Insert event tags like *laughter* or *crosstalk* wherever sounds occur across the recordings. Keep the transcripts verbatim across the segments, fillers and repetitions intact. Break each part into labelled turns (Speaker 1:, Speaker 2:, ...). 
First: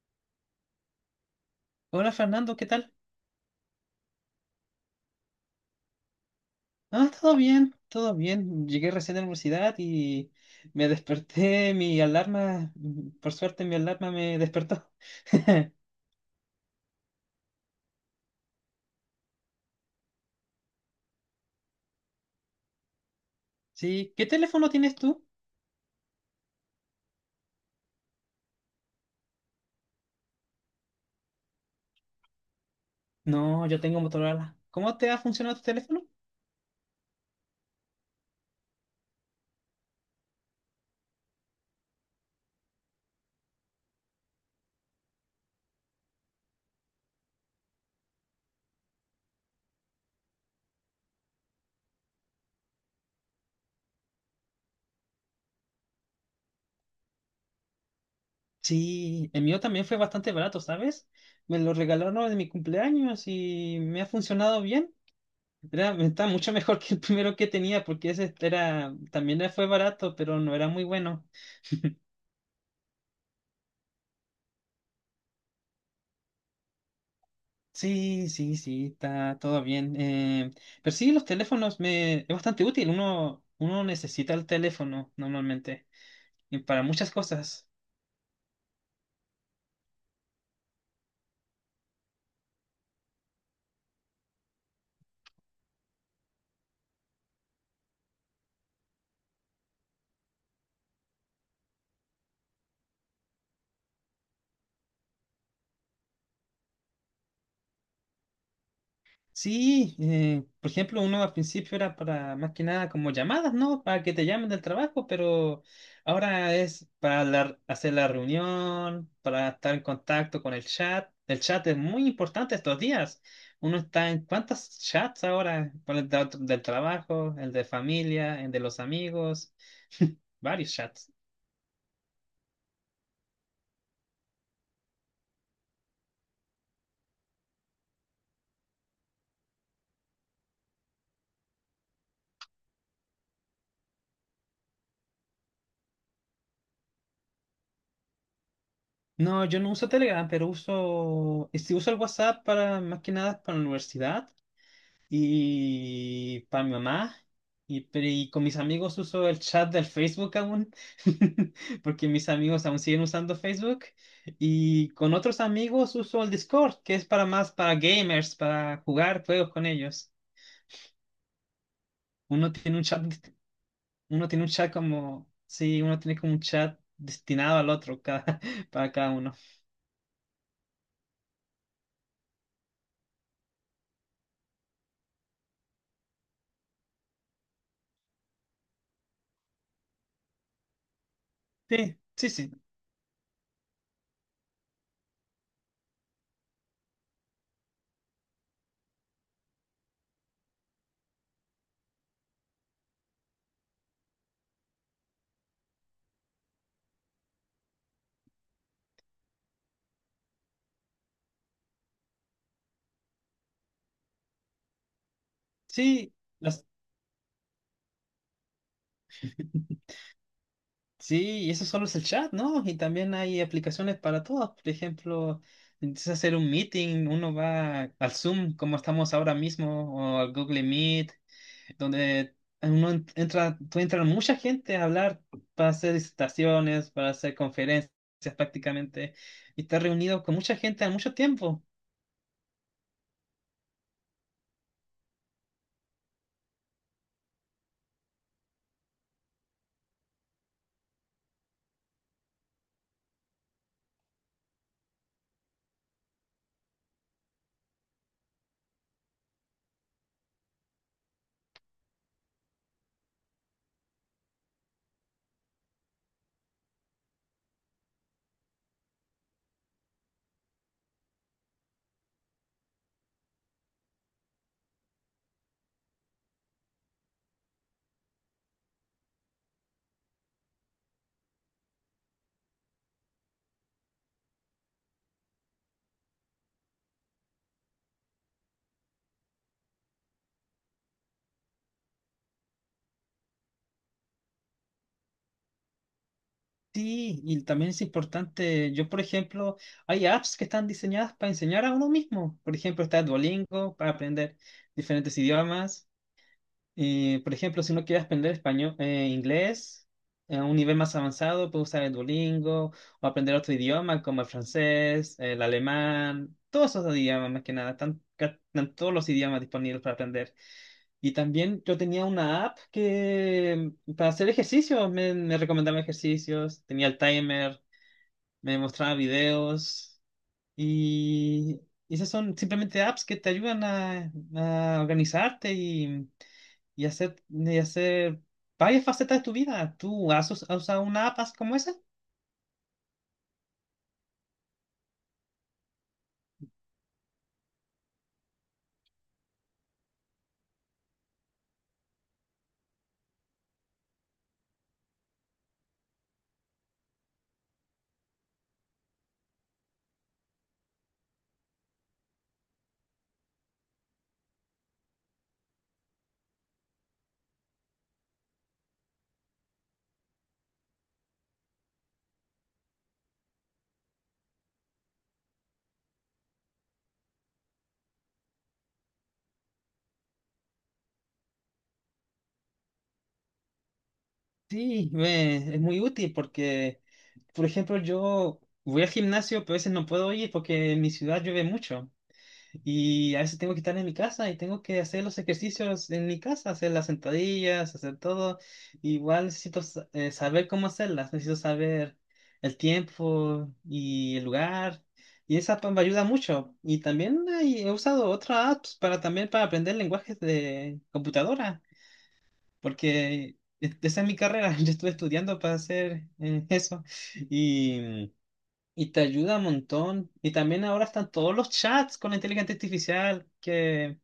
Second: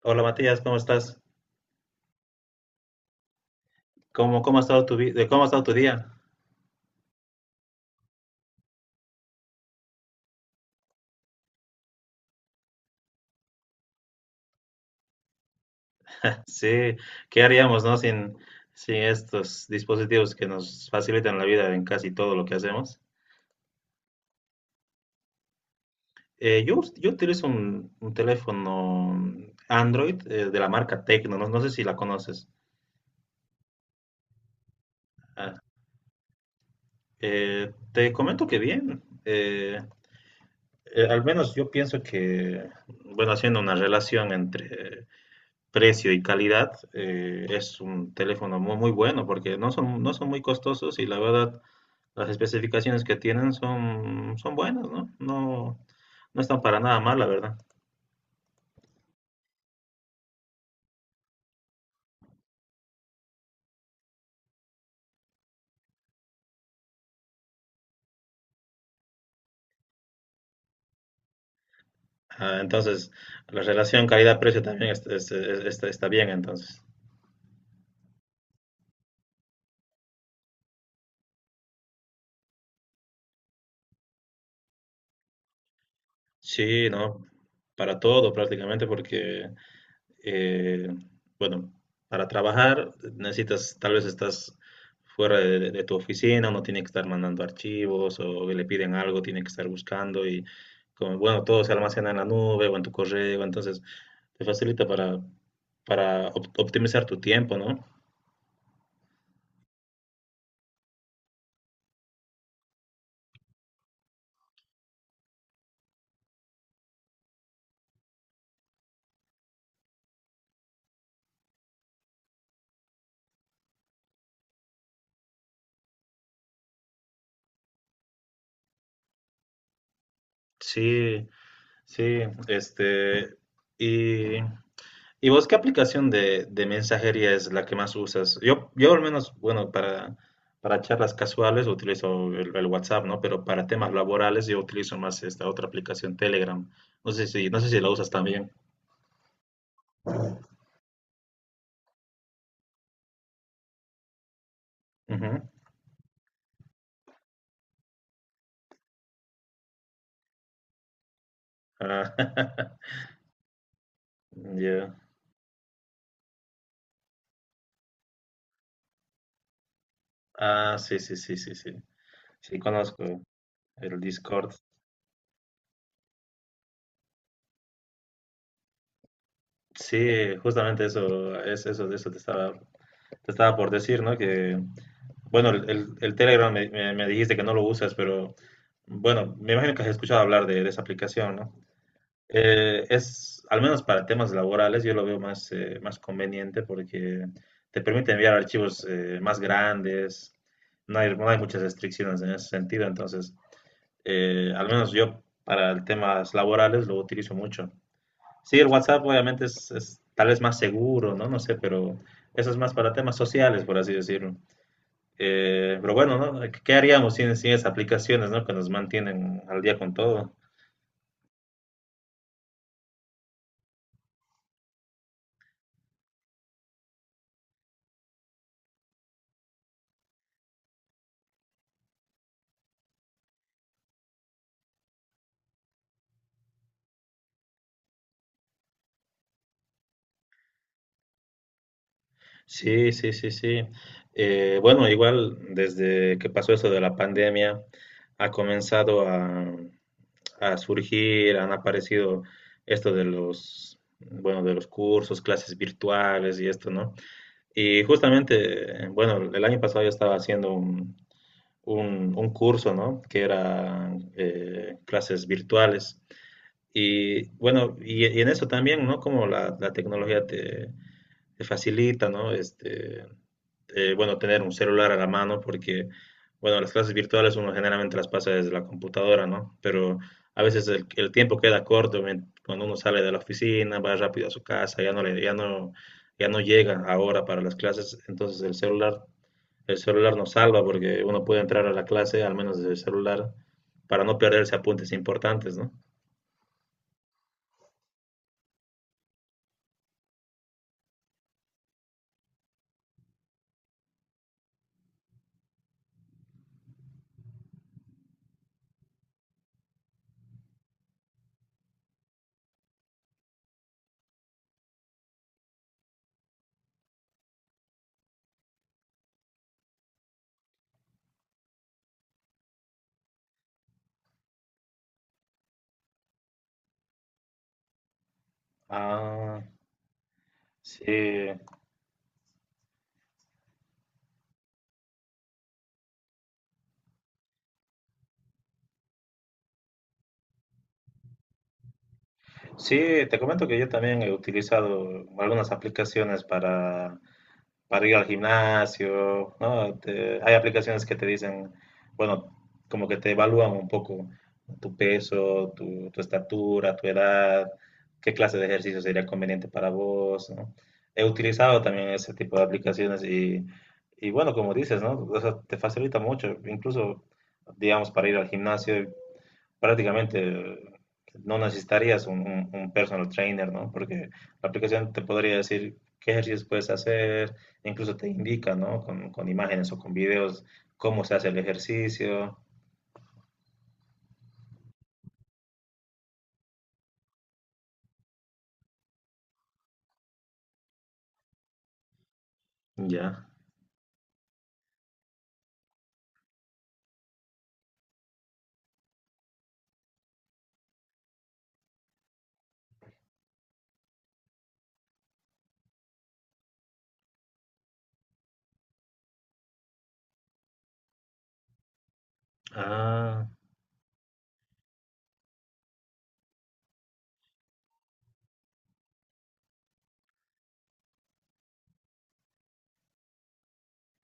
Speaker 1: Hola Matías, ¿cómo estás?
Speaker 2: Hola Fernando, ¿qué tal?
Speaker 1: ¿Cómo, cómo ha estado tu vi- eh, cómo ha estado tu día?
Speaker 2: Ah, todo bien, todo bien. Llegué recién a la universidad y me desperté, mi alarma, mm, por suerte mi alarma me despertó. *laughs*
Speaker 1: *laughs* Sí, ¿qué haríamos, no? Sin, sin estos dispositivos que nos facilitan la vida en casi todo lo que hacemos.
Speaker 2: Sí, ¿qué teléfono tienes tú?
Speaker 1: Eh, yo, us- yo utilizo un, un teléfono Android eh, de la marca Tecno, no, no sé si la conoces.
Speaker 2: No, yo tengo Motorola. ¿Cómo te ha
Speaker 1: Ah,
Speaker 2: funcionado tu teléfono?
Speaker 1: eh, te comento que bien. eh, eh, al menos yo pienso que, bueno, haciendo una relación entre precio y calidad, eh, es un teléfono muy, muy bueno porque no son, no son muy costosos y la verdad las especificaciones que tienen son, son buenas, ¿no? No, no están para nada mal, la verdad.
Speaker 2: Sí, el mío también fue bastante barato, ¿sabes? Me lo regalaron en mi cumpleaños y me ha funcionado bien. Era, está mucho mejor *laughs* que el primero que tenía porque ese era, también fue barato, pero no era muy bueno.
Speaker 1: Ah, entonces, la relación calidad-precio también es- es- es- está, está bien, entonces.
Speaker 2: Sí, sí, sí, está todo bien. Eh, pero sí, los teléfonos me, es bastante útil. Uno, uno necesita el teléfono normalmente y para
Speaker 1: Sí,
Speaker 2: muchas
Speaker 1: ¿no?
Speaker 2: cosas.
Speaker 1: Para todo prácticamente porque eh, bueno, para trabajar necesitas, tal vez estás fuera de, de tu oficina, uno tiene que estar mandando archivos o le piden algo, tiene que estar buscando y como, bueno, todo se almacena en la nube o en tu correo, entonces te facilita para, para op- optimizar tu tiempo, ¿no?
Speaker 2: Sí, eh, por ejemplo, uno al principio era para más que nada como llamadas, ¿no? Para que te llamen del trabajo, pero ahora es para la- hacer la reunión, para estar en contacto con el chat. El chat es muy importante estos días. Uno está en cuántos chats ahora, por el da- del trabajo, el de familia, el de los amigos, varios chats.
Speaker 1: Sí, sí, este, y ¿Y vos qué aplicación de, de mensajería es la que más usas? Yo, yo al menos, bueno, para, para charlas casuales utilizo el, el WhatsApp, ¿no? Pero para temas laborales yo utilizo más esta otra aplicación, Telegram. No sé si, no sé si la usas también.
Speaker 2: No, yo no uso Telegram, pero uso, y si uso el WhatsApp para más que nada para la universidad,
Speaker 1: Ujú.
Speaker 2: y para mi mamá. Y, pero- y con mis amigos uso el chat del Facebook aún, *laughs*
Speaker 1: Ah,
Speaker 2: porque mis amigos
Speaker 1: *laughs*
Speaker 2: aún siguen usando Facebook. Y
Speaker 1: ya.
Speaker 2: con otros amigos uso el Discord, que es para más para gamers, para jugar juegos con ellos.
Speaker 1: Ah, sí, sí, sí, sí, sí.
Speaker 2: Uno
Speaker 1: Sí,
Speaker 2: tiene un chat,
Speaker 1: conozco
Speaker 2: *laughs*
Speaker 1: el
Speaker 2: uno tiene un
Speaker 1: Discord.
Speaker 2: chat como, sí, uno tiene como un chat destinado al otro cada, *laughs* para cada uno.
Speaker 1: Sí, justamente eso, es eso, de eso te estaba te estaba por decir, ¿no? Que, bueno, el, el- el Telegram me, me- me dijiste que no lo usas, pero bueno, me imagino que has escuchado hablar de, de esa aplicación, ¿no?
Speaker 2: Sí, sí, sí.
Speaker 1: Eh, es, al menos para temas laborales, yo lo veo más, eh, más conveniente porque te permite enviar archivos eh, más grandes, no hay, no hay muchas restricciones en ese sentido, entonces, eh, al menos yo para temas laborales lo utilizo mucho. Sí, el WhatsApp obviamente es, es tal vez más seguro, ¿no? No sé, pero eso es más para temas sociales, por así decirlo. Eh, pero
Speaker 2: Sí,
Speaker 1: bueno, ¿no?
Speaker 2: las-
Speaker 1: ¿Qué haríamos sin, sin esas aplicaciones, ¿no? Que nos mantienen al día con
Speaker 2: *laughs*
Speaker 1: todo.
Speaker 2: Sí, y eso solo es el chat, ¿no? Y también hay aplicaciones para todas. Por ejemplo, empiezas a hacer un meeting, uno va al Zoom, como estamos ahora mismo, o al Google Meet, donde uno en- entra, tú entra mucha gente a hablar para hacer disertaciones, para hacer conferencias prácticamente, y estás reunido con mucha gente a mucho tiempo.
Speaker 1: Sí, sí, sí, sí. Eh, bueno, igual desde que pasó eso de la pandemia, ha comenzado a, a surgir, han aparecido esto de los, bueno, de los cursos, clases virtuales y esto, ¿no? Y justamente, bueno, el año pasado yo estaba haciendo un, un, un curso, ¿no? Que era eh, clases virtuales. Y bueno, y, y en eso también, ¿no? Como la, la tecnología te, te facilita, ¿no? Este, eh, bueno, tener un celular a la mano porque, bueno, las clases virtuales uno generalmente las pasa desde la computadora, ¿no? Pero a veces el, el tiempo queda corto men- cuando uno sale de la oficina, va rápido a su casa, ya no le, ya no, ya no llega ahora para las clases, entonces el celular, el celular nos salva porque uno puede entrar a la clase al menos desde el celular para no perderse apuntes importantes, ¿no?
Speaker 2: Sí, y también es importante, yo por ejemplo, hay apps que están diseñadas para enseñar a uno mismo. Por ejemplo, está Duolingo para aprender diferentes idiomas. Eh, por ejemplo, si uno quiere aprender español, eh, inglés eh, a un nivel más avanzado, puede usar el Duolingo o aprender otro idioma como el francés, el alemán, todos esos idiomas más que nada, están, ca- están todos los idiomas disponibles para aprender. Y también yo tenía una app que mm, para hacer ejercicios, me, me recomendaba ejercicios, tenía el timer, me mostraba
Speaker 1: Ah,
Speaker 2: videos.
Speaker 1: sí.
Speaker 2: Y esas son simplemente apps que te ayudan a, a organizarte y, y hacer, y hacer varias facetas de tu vida. ¿Tú has, us- has usado una app as- como esa?
Speaker 1: Sí, te comento que yo también he utilizado algunas aplicaciones para, para ir al gimnasio, ¿no? Te- hay aplicaciones que te dicen, bueno, como que te evalúan un poco tu peso, tu, tu estatura, tu edad, qué clase de ejercicio sería conveniente para vos, ¿no? He utilizado también ese tipo de aplicaciones y, y bueno, como dices, ¿no? O sea, te facilita mucho, incluso, digamos, para ir al gimnasio prácticamente eh, no necesitarías un, un- un personal trainer, ¿no? Porque la aplicación te podría decir qué ejercicios puedes hacer, incluso te indica, ¿no? Con, con imágenes o con videos cómo se hace el ejercicio.
Speaker 2: Sí, me- es muy útil porque, por ejemplo, yo voy al gimnasio, pero a veces no puedo ir porque en mi ciudad llueve mucho. Y a
Speaker 1: Ya.
Speaker 2: veces tengo que estar en mi casa y tengo que hacer los ejercicios en mi casa, hacer las sentadillas, hacer todo. Igual necesito sa- eh, saber cómo hacerlas, necesito saber el tiempo y el lugar. Y esa app me ayuda mucho. Y también hay- he usado otras apps para también para aprender lenguajes de computadora,
Speaker 1: Ah,
Speaker 2: porque e- esa es mi carrera. *laughs* Yo estuve estudiando para hacer eh, eso. Y te ayuda un montón. Y también ahora están todos los chats con la inteligencia artificial que,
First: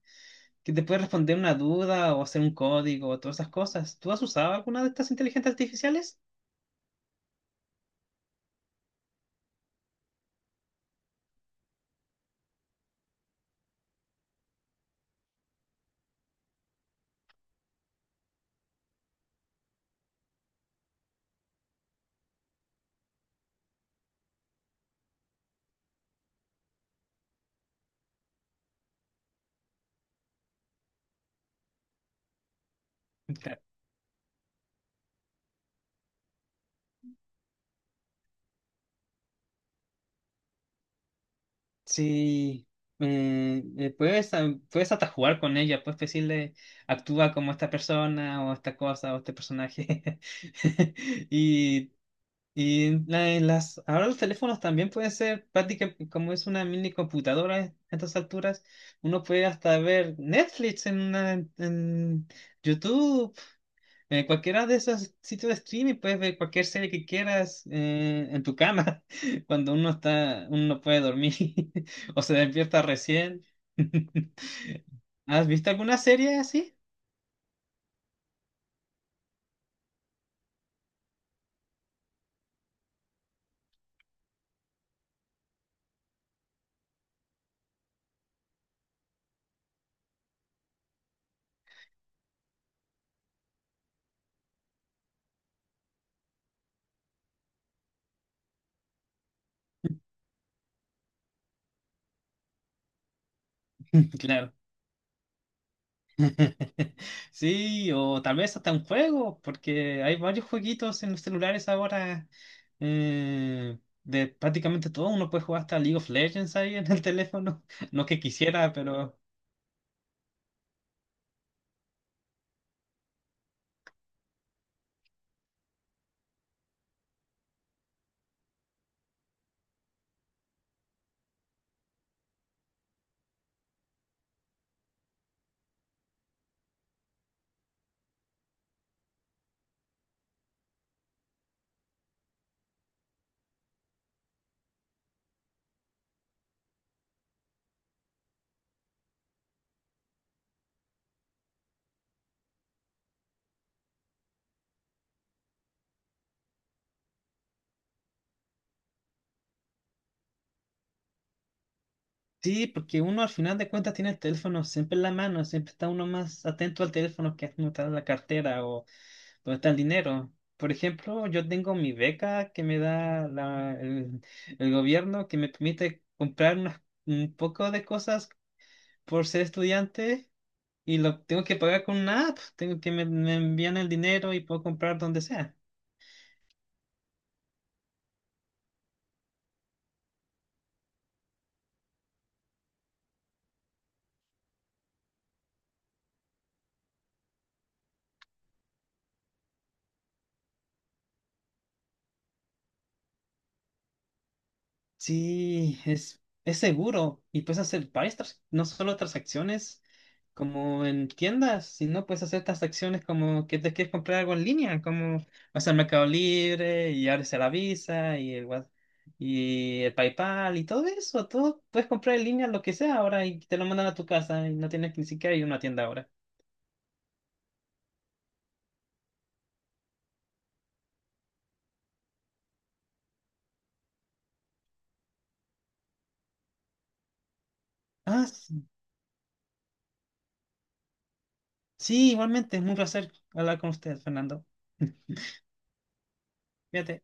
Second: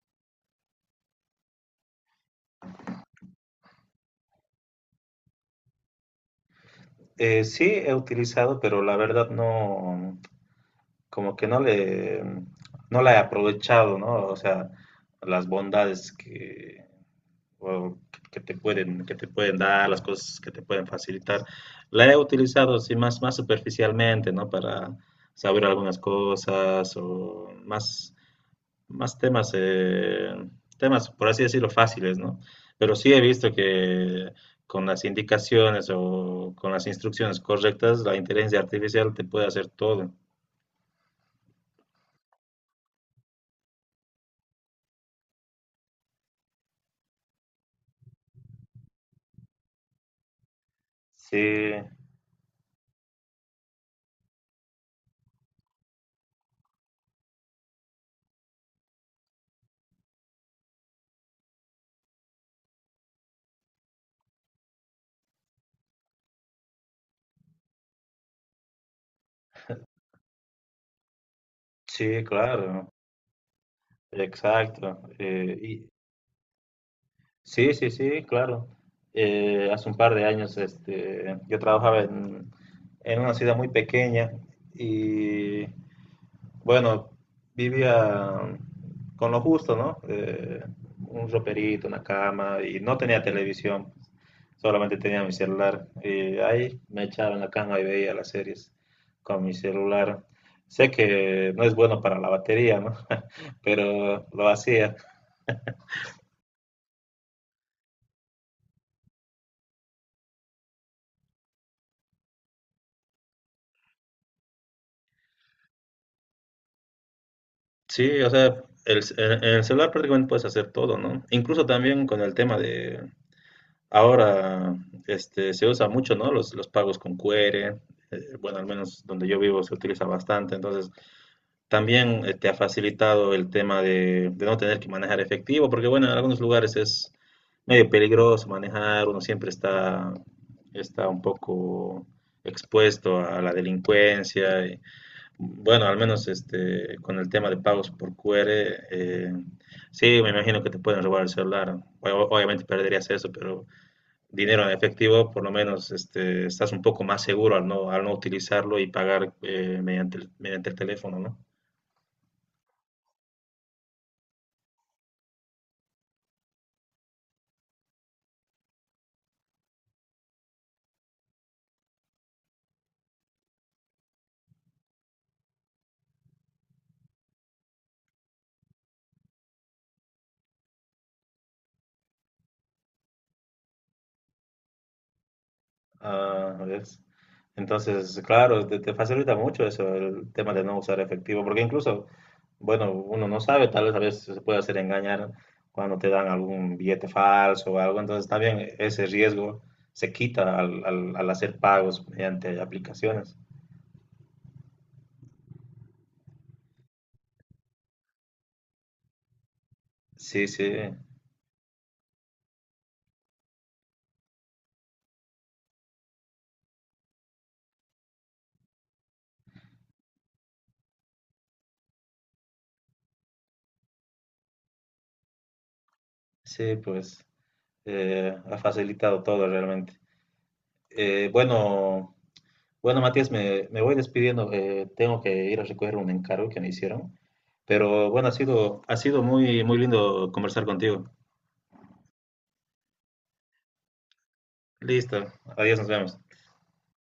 Speaker 2: que te puede responder una duda o hacer un código o todas esas cosas. ¿Tú has usado alguna de estas inteligencias artificiales?
Speaker 1: eh, sí he utilizado, pero la verdad no, como que no le, no la he aprovechado, ¿no? O sea, las bondades que, o que te pueden, que te pueden dar, las cosas que te pueden facilitar. La he utilizado así más, más superficialmente, ¿no? Para saber algunas cosas o más, más temas, eh, temas, por así decirlo, fáciles, ¿no? Pero sí he visto
Speaker 2: Ca-
Speaker 1: que con las indicaciones o con las instrucciones correctas, la inteligencia artificial te puede hacer todo.
Speaker 2: Sí. Eh, eh, puedes, ah, puedes hasta jugar con ella, puedes decirle, actúa como esta persona o esta cosa o este personaje. *laughs*
Speaker 1: Sí,
Speaker 2: Y y en la- en las, ahora los teléfonos también pueden ser prácticamente como es una mini computadora a estas alturas, uno puede hasta ver Netflix en, una- en YouTube, en cualquiera de esos sitios de streaming, puedes ver cualquier serie que quieras eh, en tu cama, *laughs* cuando uno está, uno no puede dormir *laughs* o
Speaker 1: sí,
Speaker 2: se despierta
Speaker 1: claro,
Speaker 2: recién. *laughs*
Speaker 1: exacto.
Speaker 2: ¿Has visto
Speaker 1: Eh,
Speaker 2: alguna serie así?
Speaker 1: Sí, sí, sí, claro. Eh, hace un par de años este, yo trabajaba en, en una ciudad muy pequeña y bueno, vivía con lo justo, ¿no? Eh, un roperito, una cama y no tenía televisión, solamente tenía mi celular. Y ahí me echaba en la cama y veía las series con mi celular. Sé que no es bueno para la batería, ¿no? *laughs*
Speaker 2: *laughs*
Speaker 1: Pero lo
Speaker 2: Claro.
Speaker 1: hacía.
Speaker 2: *laughs* Sí, o tal vez hasta un juego, porque hay varios jueguitos en los celulares ahora. eh, de prácticamente todo, uno puede jugar hasta League of Legends ahí en el teléfono. *laughs* No
Speaker 1: Sí,
Speaker 2: que
Speaker 1: o sea,
Speaker 2: quisiera,
Speaker 1: el, ce-
Speaker 2: pero
Speaker 1: en en el celular prácticamente puedes hacer todo, ¿no? Incluso también con el tema de, ahora este, se usa mucho, ¿no? Los, los pagos con Q R, eh, bueno, al menos donde yo vivo se utiliza bastante, entonces también eh, te ha facilitado el tema de, de no tener que manejar efectivo, porque bueno, en algunos lugares es medio peligroso manejar, uno siempre está, está un poco expuesto a la delincuencia bueno, al menos este, con el tema de pagos por Q R, eh, sí, me imagino que te pueden robar el celular. O- Obviamente perderías eso, pero dinero en efectivo, por lo menos este, estás un poco más seguro al no, al no utilizarlo y pagar eh, mediante el, mediante el teléfono, ¿no?
Speaker 2: sí, porque uno al final de cuentas tiene el teléfono siempre en la mano, siempre está uno más atento al teléfono que uno está en la cartera o donde está el dinero. Por ejemplo, yo tengo mi beca que me da la- el, el gobierno que me permite comprar unas- un poco de cosas por ser estudiante y lo tengo que pagar con una app. Tengo que me, me envían el dinero y puedo comprar donde sea.
Speaker 1: Ah, ¿ves? Entonces, claro, te, te facilita mucho eso, el tema de no usar efectivo, porque incluso, bueno, uno no sabe, tal vez a veces se puede hacer engañar cuando te dan algún billete falso o algo, entonces también ese riesgo se quita al, al- al hacer pagos mediante aplicaciones.
Speaker 2: Sí, es, es seguro y puedes hacer varias, trans- no solo transacciones
Speaker 1: Sí, sí,
Speaker 2: como en tiendas, sino puedes hacer transacciones como que te quieres comprar algo en línea, como vas al Mercado Libre y abres la Visa y el, Wa- y el PayPal y todo eso. Todo puedes comprar en línea lo que sea ahora y te lo mandan a tu casa y no tienes que ni siquiera ir a una tienda ahora.
Speaker 1: sí, pues eh, ha facilitado todo realmente. Eh, bueno. Bueno, Matías, me, me voy despidiendo. eh, tengo que ir a recoger un encargo que me hicieron. Pero bueno,
Speaker 2: Ah,
Speaker 1: ha sido, ha sido muy, muy lindo conversar contigo.
Speaker 2: sí, igualmente, es un placer hablar con usted, Fernando. *laughs*
Speaker 1: Listo. Adiós, nos vemos.
Speaker 2: Fíjate.